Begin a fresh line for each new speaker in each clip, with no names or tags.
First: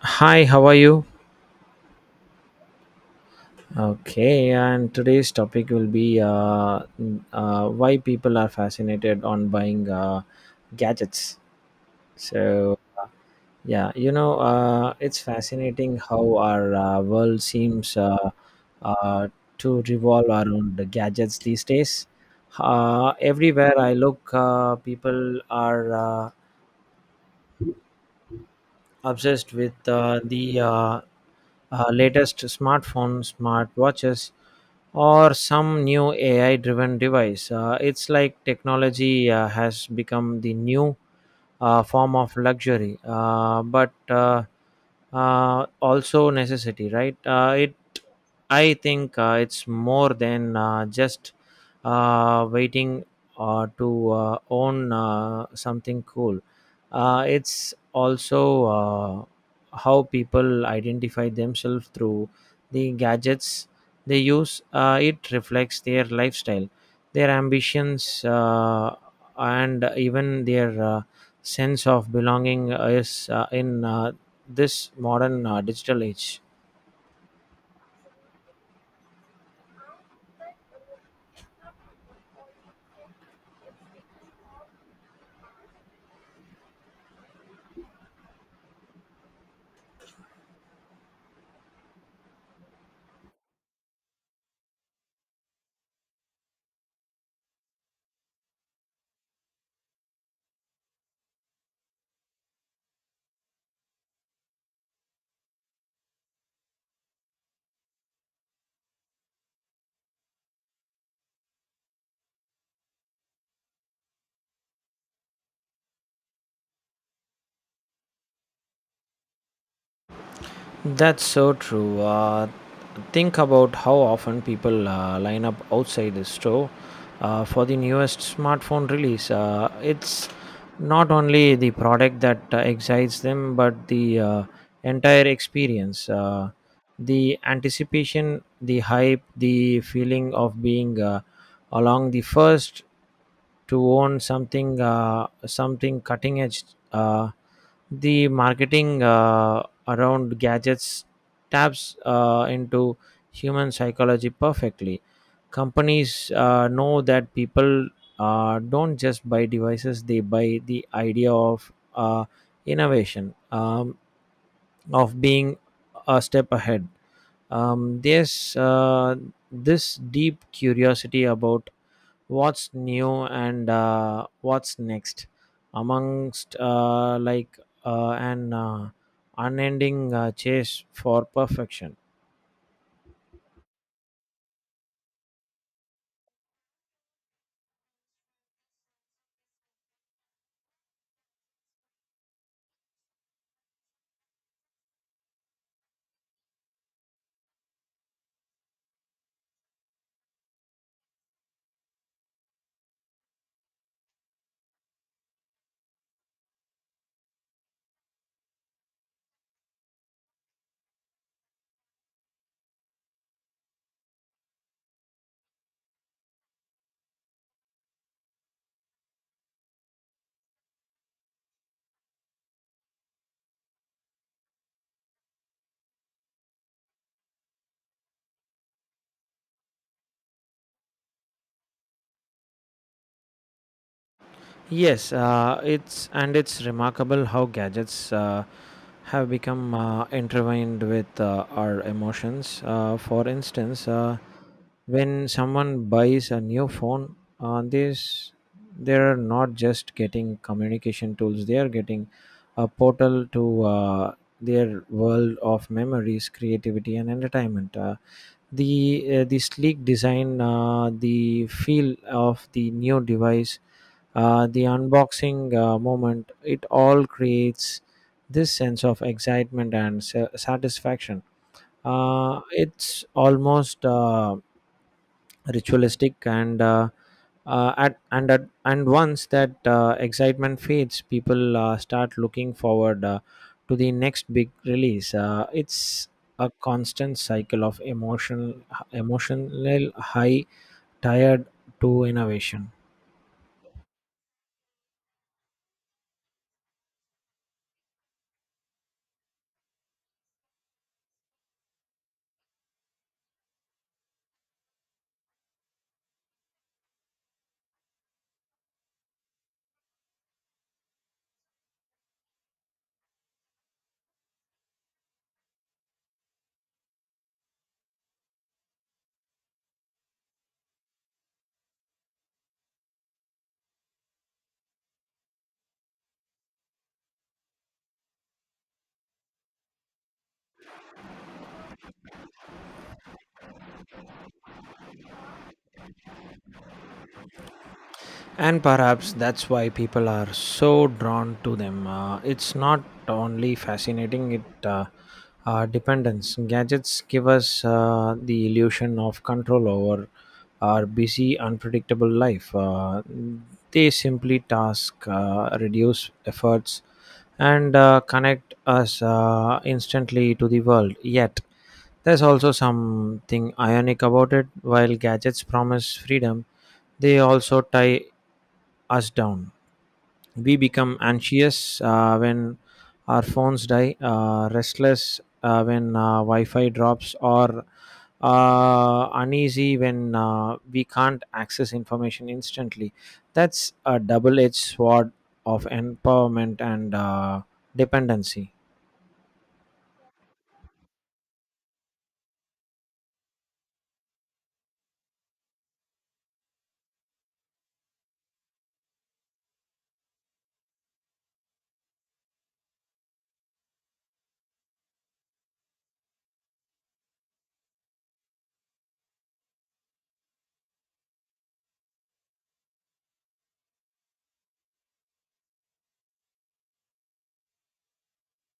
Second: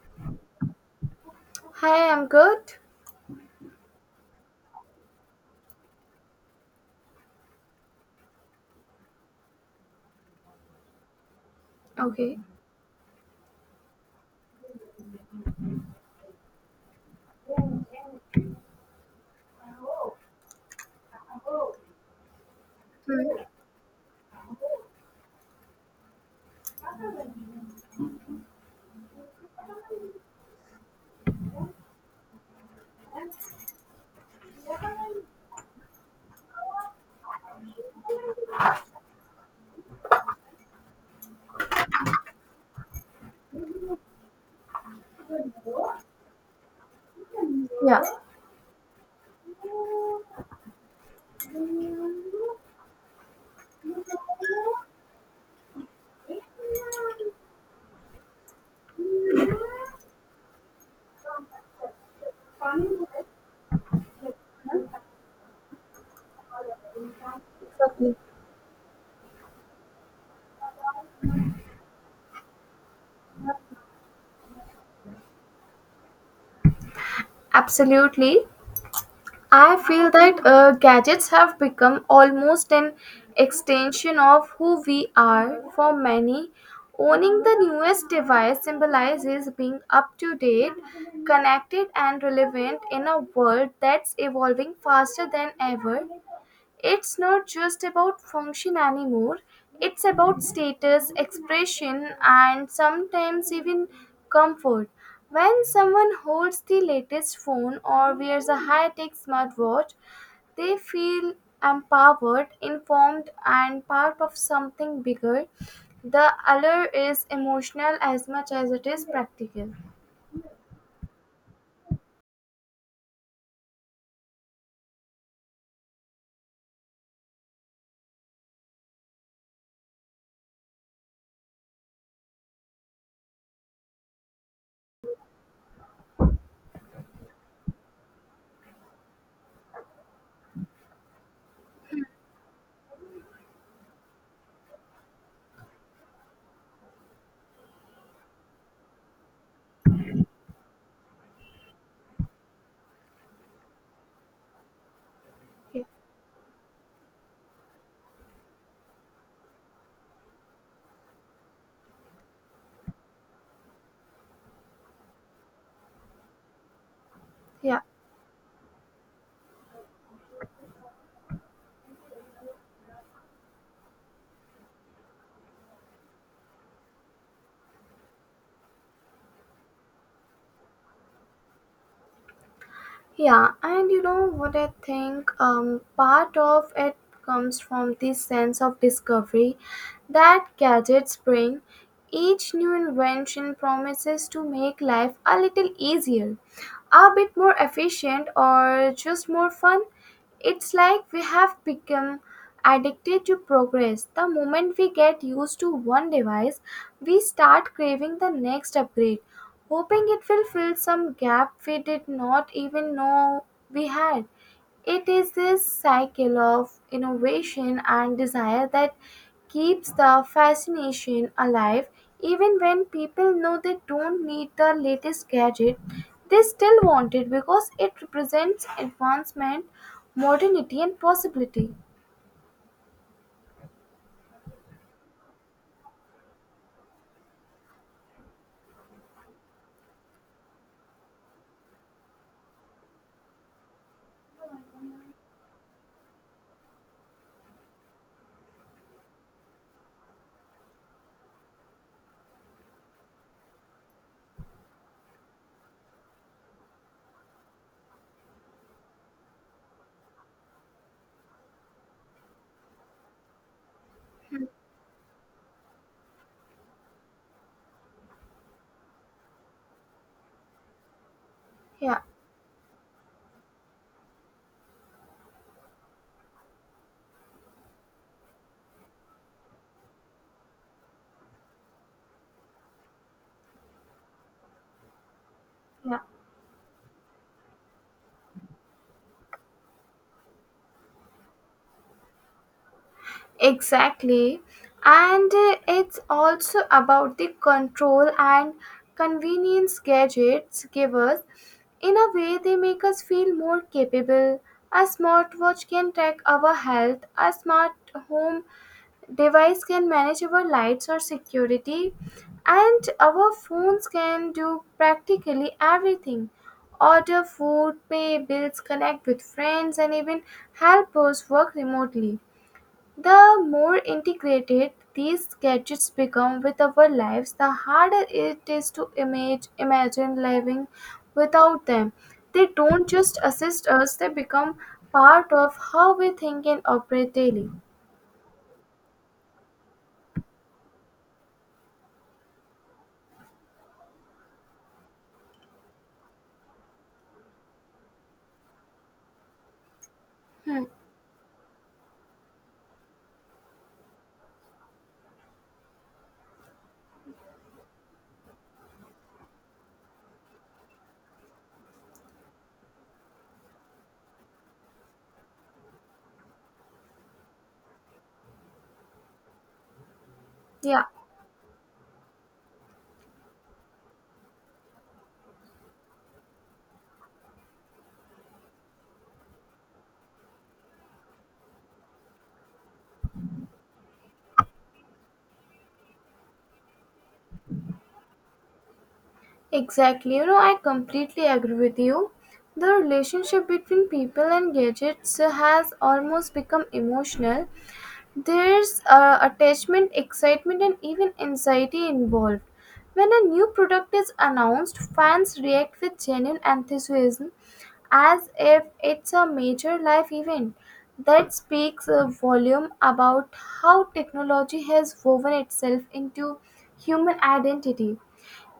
Hi, how are you?
Hi, I'm good.
Okay, and today's topic will be why people are fascinated on buying gadgets.
Okay.
So, yeah, it's fascinating how our world seems uh, to revolve around the gadgets these days.
Hmm.
Everywhere I look, people are obsessed with the latest smartphones, smartwatches, or some new AI driven device. It's like technology has become the new form of luxury, but also necessity, right?
Yeah,
I think it's more than just waiting to own something cool. It's also how people identify themselves through the gadgets they use. It reflects their lifestyle, their ambitions, and even their sense of belonging is in this modern digital age.
absolutely. I feel that gadgets have become almost an extension of who we are for many. Owning the newest device symbolizes being up to date, connected, and relevant in a world that's evolving faster than ever. It's not just about function anymore, it's about status, expression, and sometimes even comfort. When someone holds the latest phone or wears a high tech smartwatch, they feel empowered, informed, and part of something bigger. The allure is emotional as much as it is practical.
That's so true. Think about how often people line up outside the store for the newest smartphone release. It's not only the product that excites them, but the entire experience. The anticipation, the hype, the feeling of being along the first to own something cutting edge. uh, the marketing around gadgets taps into human psychology perfectly. Companies know that people don't just buy devices, they buy the idea of innovation, of being a step ahead.
Yeah.
There's this deep curiosity about what's new and what's next, amongst like an unending chase for perfection.
Yeah, and you know what I think? Part of it comes from this sense of discovery that gadgets bring. Each new invention promises to make life a little easier, a bit more efficient, or just more fun. It's like we have become addicted to progress. The moment we get used to one device, we start craving the next upgrade, hoping it will fill some gap we did not even know we had. It is this cycle of innovation and desire that keeps the fascination alive even when people know they don't need the latest gadget, they still want it because it represents advancement, modernity, and possibility.
Yes. Uh, it's and it's remarkable how gadgets have become intertwined with our emotions. For instance, when someone buys a new phone on this, they're not just getting communication tools, they are getting a portal to their world of memories, creativity, and entertainment. Uh, the uh, the sleek design, the feel of the new device, the unboxing moment, it all creates this sense of excitement and satisfaction.
Yeah,
It's almost ritualistic, and at and at, and once that excitement fades, people start looking forward to the next big release. uh,
yeah,
it's a constant cycle of emotional high tired to innovation.
exactly. And it's also about the control and convenience gadgets give us. In a way, they make us feel more capable. A smartwatch can track our health, a smart home device can manage our lights or security, and our phones can do practically everything: order food, pay bills, connect with friends, and even help us work remotely. The more integrated these gadgets become with our lives, the harder it is to imagine living without them. They don't just assist us, they become part of how we think and operate daily.
And perhaps that's why people are so drawn to them. It's not only fascinating, it dependence gadgets give us the illusion of control over
Hmm.
our busy, unpredictable life. They simply task, reduce efforts, and connect us instantly to the world. Yet there's also something ionic about it. While gadgets promise freedom, they also tie us down. We
Yeah,
become anxious when our phones die, restless when Wi Fi drops, or uneasy when we can't access information instantly. That's a double edged sword of empowerment and dependency.
exactly. You know, I completely agree with you. The relationship between people and gadgets has almost become emotional. There's attachment, excitement, and even anxiety involved. When a new product is announced, fans react with genuine enthusiasm as if it's a major life event. That speaks a volume about how technology has woven itself into human identity.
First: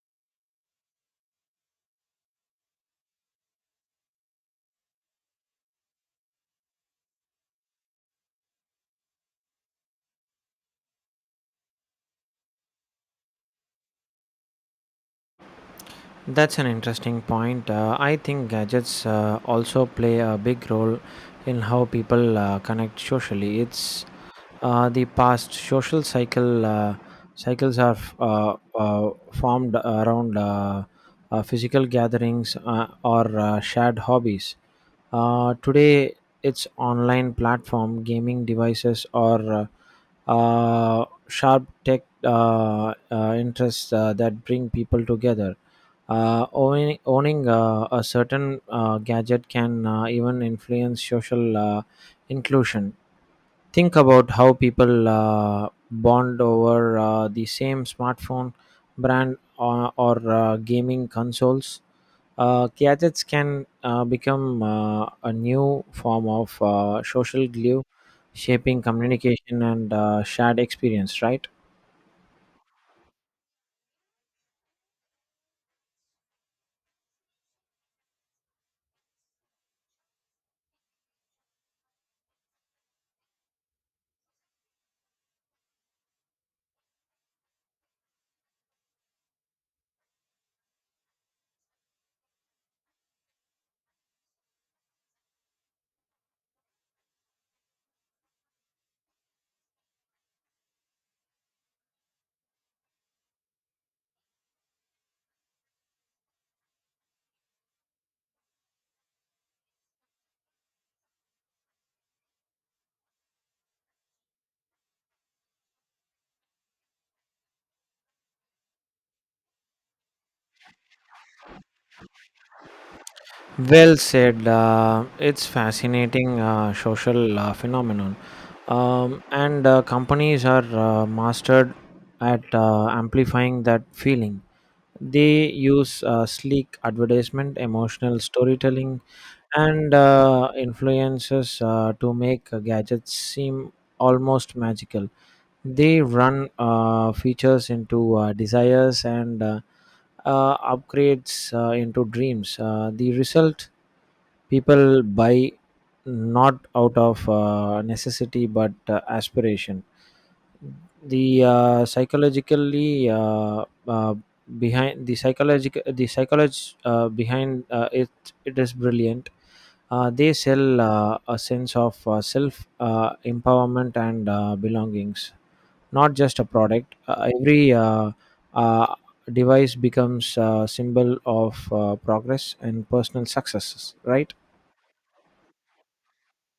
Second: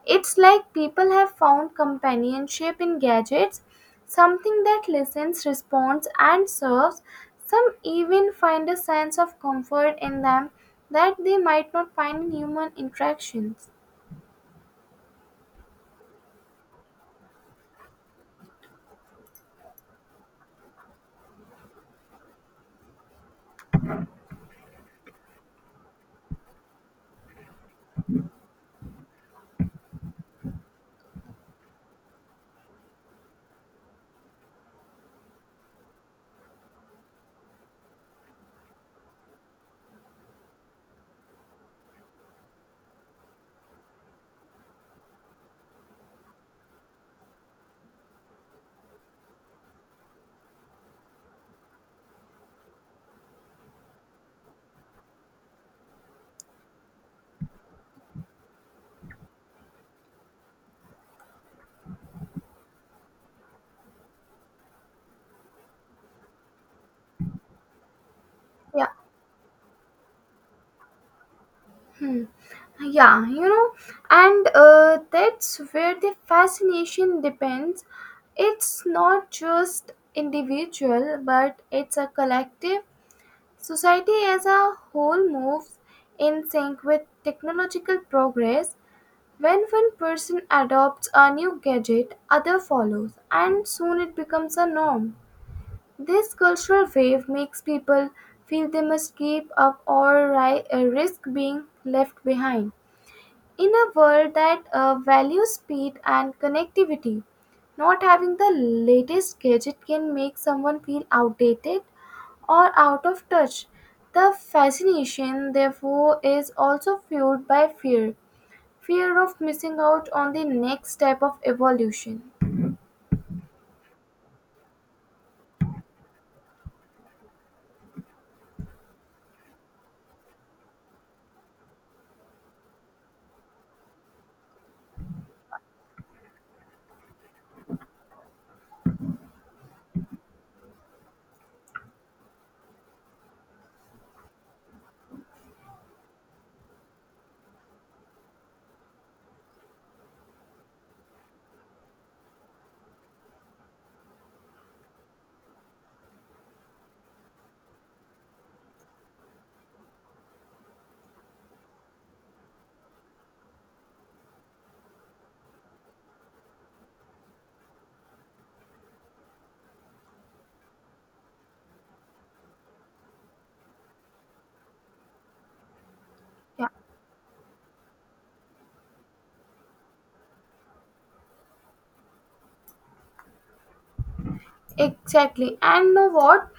It's like people have found companionship in gadgets, something that listens, responds, and serves. Some even find a sense of comfort in them that they might not find in human interactions.
That's an interesting point. I think gadgets also play a big role in how people connect socially. It's the past social cycles are formed around physical gatherings or shared hobbies. Today, it's online platform, gaming devices, or sharp tech interests that bring people together. Owning a certain gadget can even influence social inclusion. Think about how people bond over the same smartphone brand, or gaming consoles. Gadgets can become a new form of social glue, shaping
Yeah,
communication and shared experience, right?
yeah, you know, and that's where the fascination depends. It's not just individual, but it's a collective. Society as a whole moves in sync with technological progress. When one person adopts a new gadget, other follows, and soon it becomes a norm. This cultural wave makes people feel they must keep up or risk being left behind. In a world that values speed and connectivity, not having the latest gadget can make someone feel outdated or out of touch. The fascination, therefore, is also fueled by fear, fear of missing out on the next step of evolution.
Well said. It's fascinating social phenomenon, and companies are mastered at amplifying that feeling. They use sleek advertisement, emotional storytelling, and influences to make gadgets seem almost magical. They run features into desires, and upgrades into dreams. The result: people buy not out of necessity but aspiration. The psychologically uh, behind the psychological the psychology behind it is brilliant. They sell a sense of self empowerment and belongings, not just a
Yeah,
product. Every uh, device becomes a symbol of progress and personal successes, right?
exactly. And know what?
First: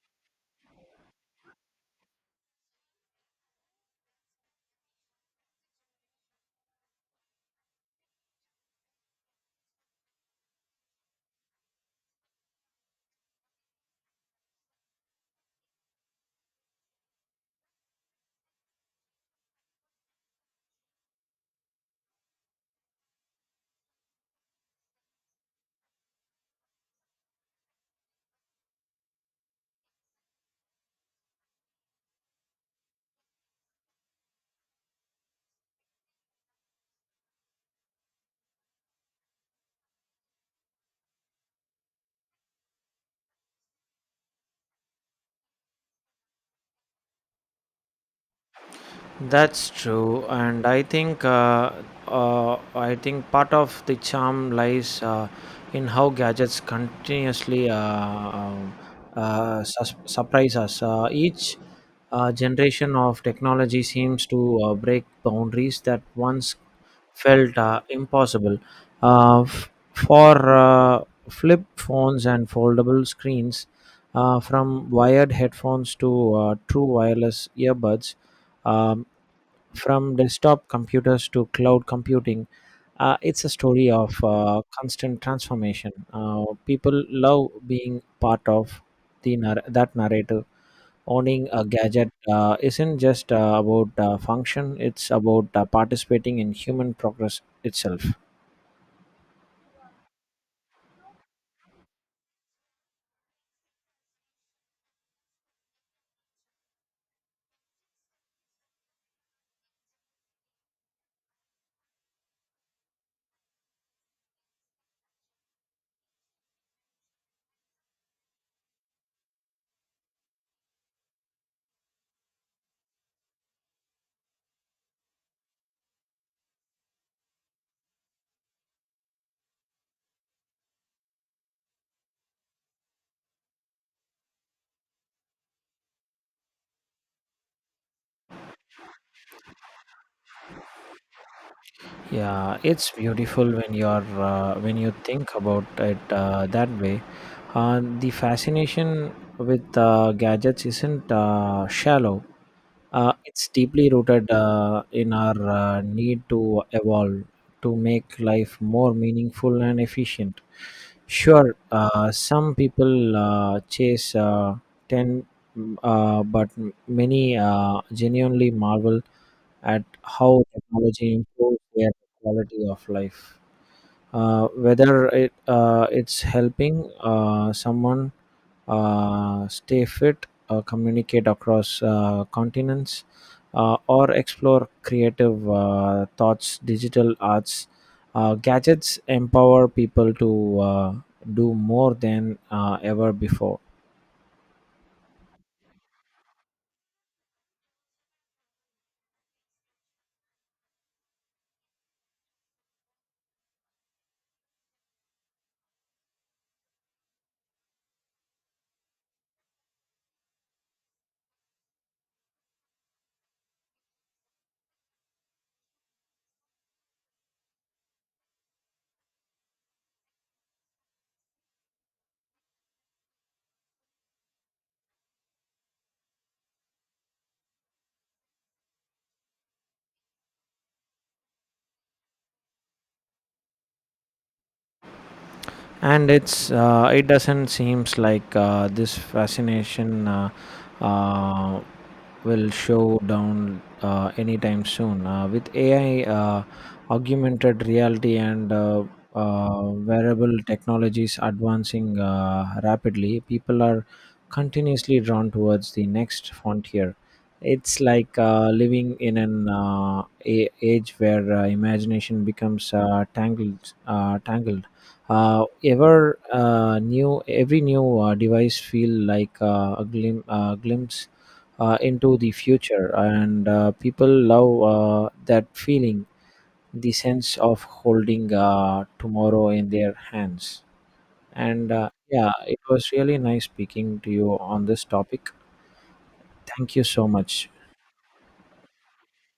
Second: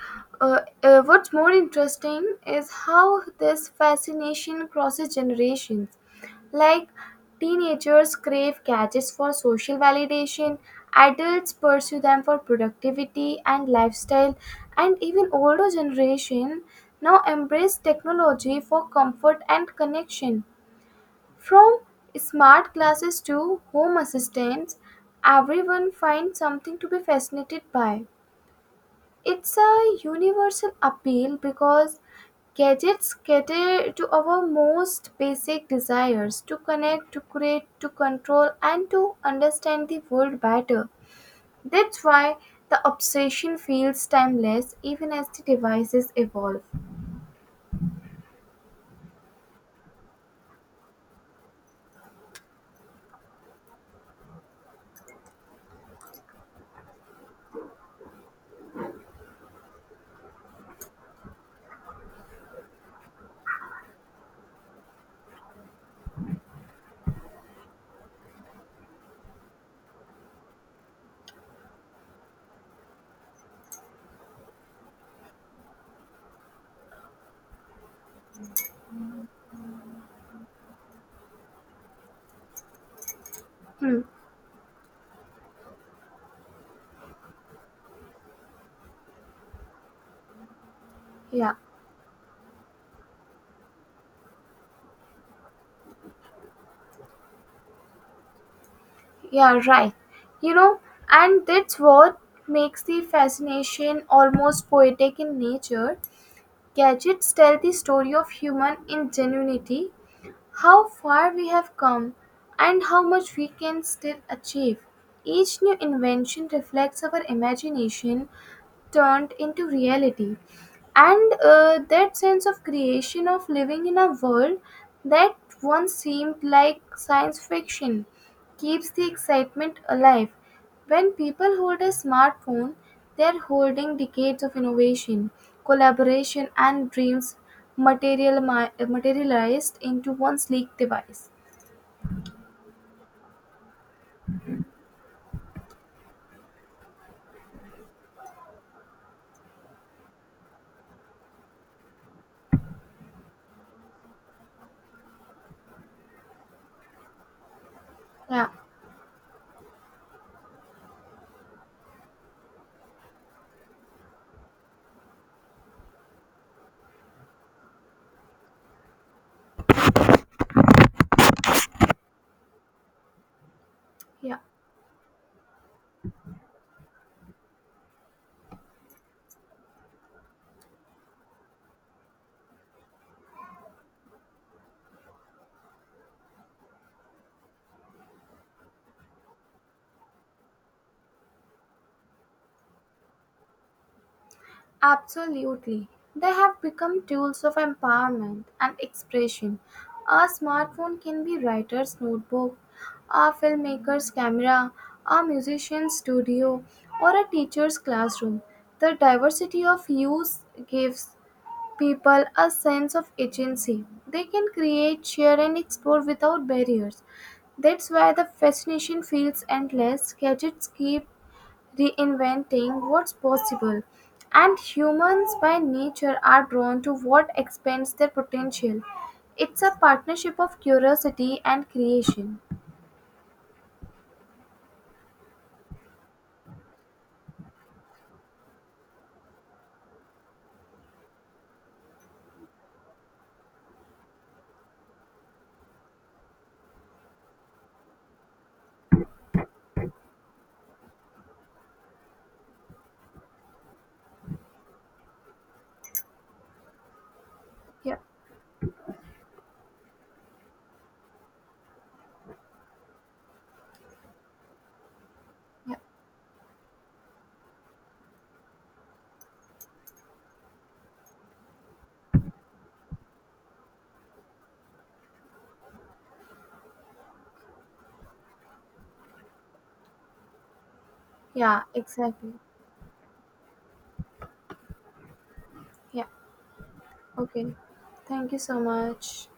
What's more interesting is how this fascination crosses generations. Like teenagers crave gadgets for social validation, adults pursue them for productivity and lifestyle, and even older generation now embrace technology for comfort and connection. From smart glasses to home assistants, everyone finds something to be fascinated by. It's a universal appeal because gadgets cater to our most basic desires: to connect, to create, to control, and to understand the world better. That's why the obsession feels timeless even as the devices evolve.
That's true, and I think part of the charm lies in how gadgets continuously surprise us. Each generation of technology seems to break boundaries that once felt impossible. For flip phones and foldable screens, from wired headphones to true wireless earbuds, um, from desktop computers to cloud computing, it's a story
Hmm.
of constant transformation. People love being part of that narrative. Owning
Yeah,
a gadget isn't just about function, it's about participating in human progress itself.
yeah, right. You know, and that's what makes the fascination almost poetic in nature. Gadgets tell the story of human ingenuity, how far we have come and how much we can still achieve. Each new invention reflects our imagination turned into reality. And that sense of creation, of living in a world that once seemed like science fiction, keeps the excitement alive. When people hold a smartphone, they're holding decades of innovation, collaboration, and dreams materialized into one sleek device.
Yeah, it's beautiful when you're when you think about it that way. The fascination with gadgets isn't shallow. It's deeply rooted in our need to evolve, to make
Yeah,
life more meaningful and efficient. Sure, some people chase 10, but many genuinely marvel at how technology improves their quality of life,
yeah,
whether it's helping someone stay fit, communicate across continents, or explore creative thoughts, digital arts. Gadgets empower people to do more than ever before.
absolutely. They have become tools of empowerment and expression. A smartphone can be writer's notebook, a filmmaker's camera, a musician's studio, or a teacher's classroom. The diversity of use gives people a sense of agency. They can create, share, and explore without barriers. That's why the fascination feels endless. Gadgets keep reinventing what's possible. And humans by nature are drawn to what expands their potential. It's a partnership of curiosity and creation.
And it doesn't seems like this fascination uh, will show down anytime soon, with AI, augmented reality, and wearable technologies advancing rapidly. People are continuously drawn towards the next frontier. It's
Yeah,
like living in an age where imagination becomes tangled.
yeah,
Every new device feel like a glimpse into the future, and people love that feeling, the sense of holding tomorrow in their hands.
yeah,
And
exactly.
yeah, it was really nice speaking to you on this topic.
Yeah,
Thank you so
okay.
much.
Thank you so much.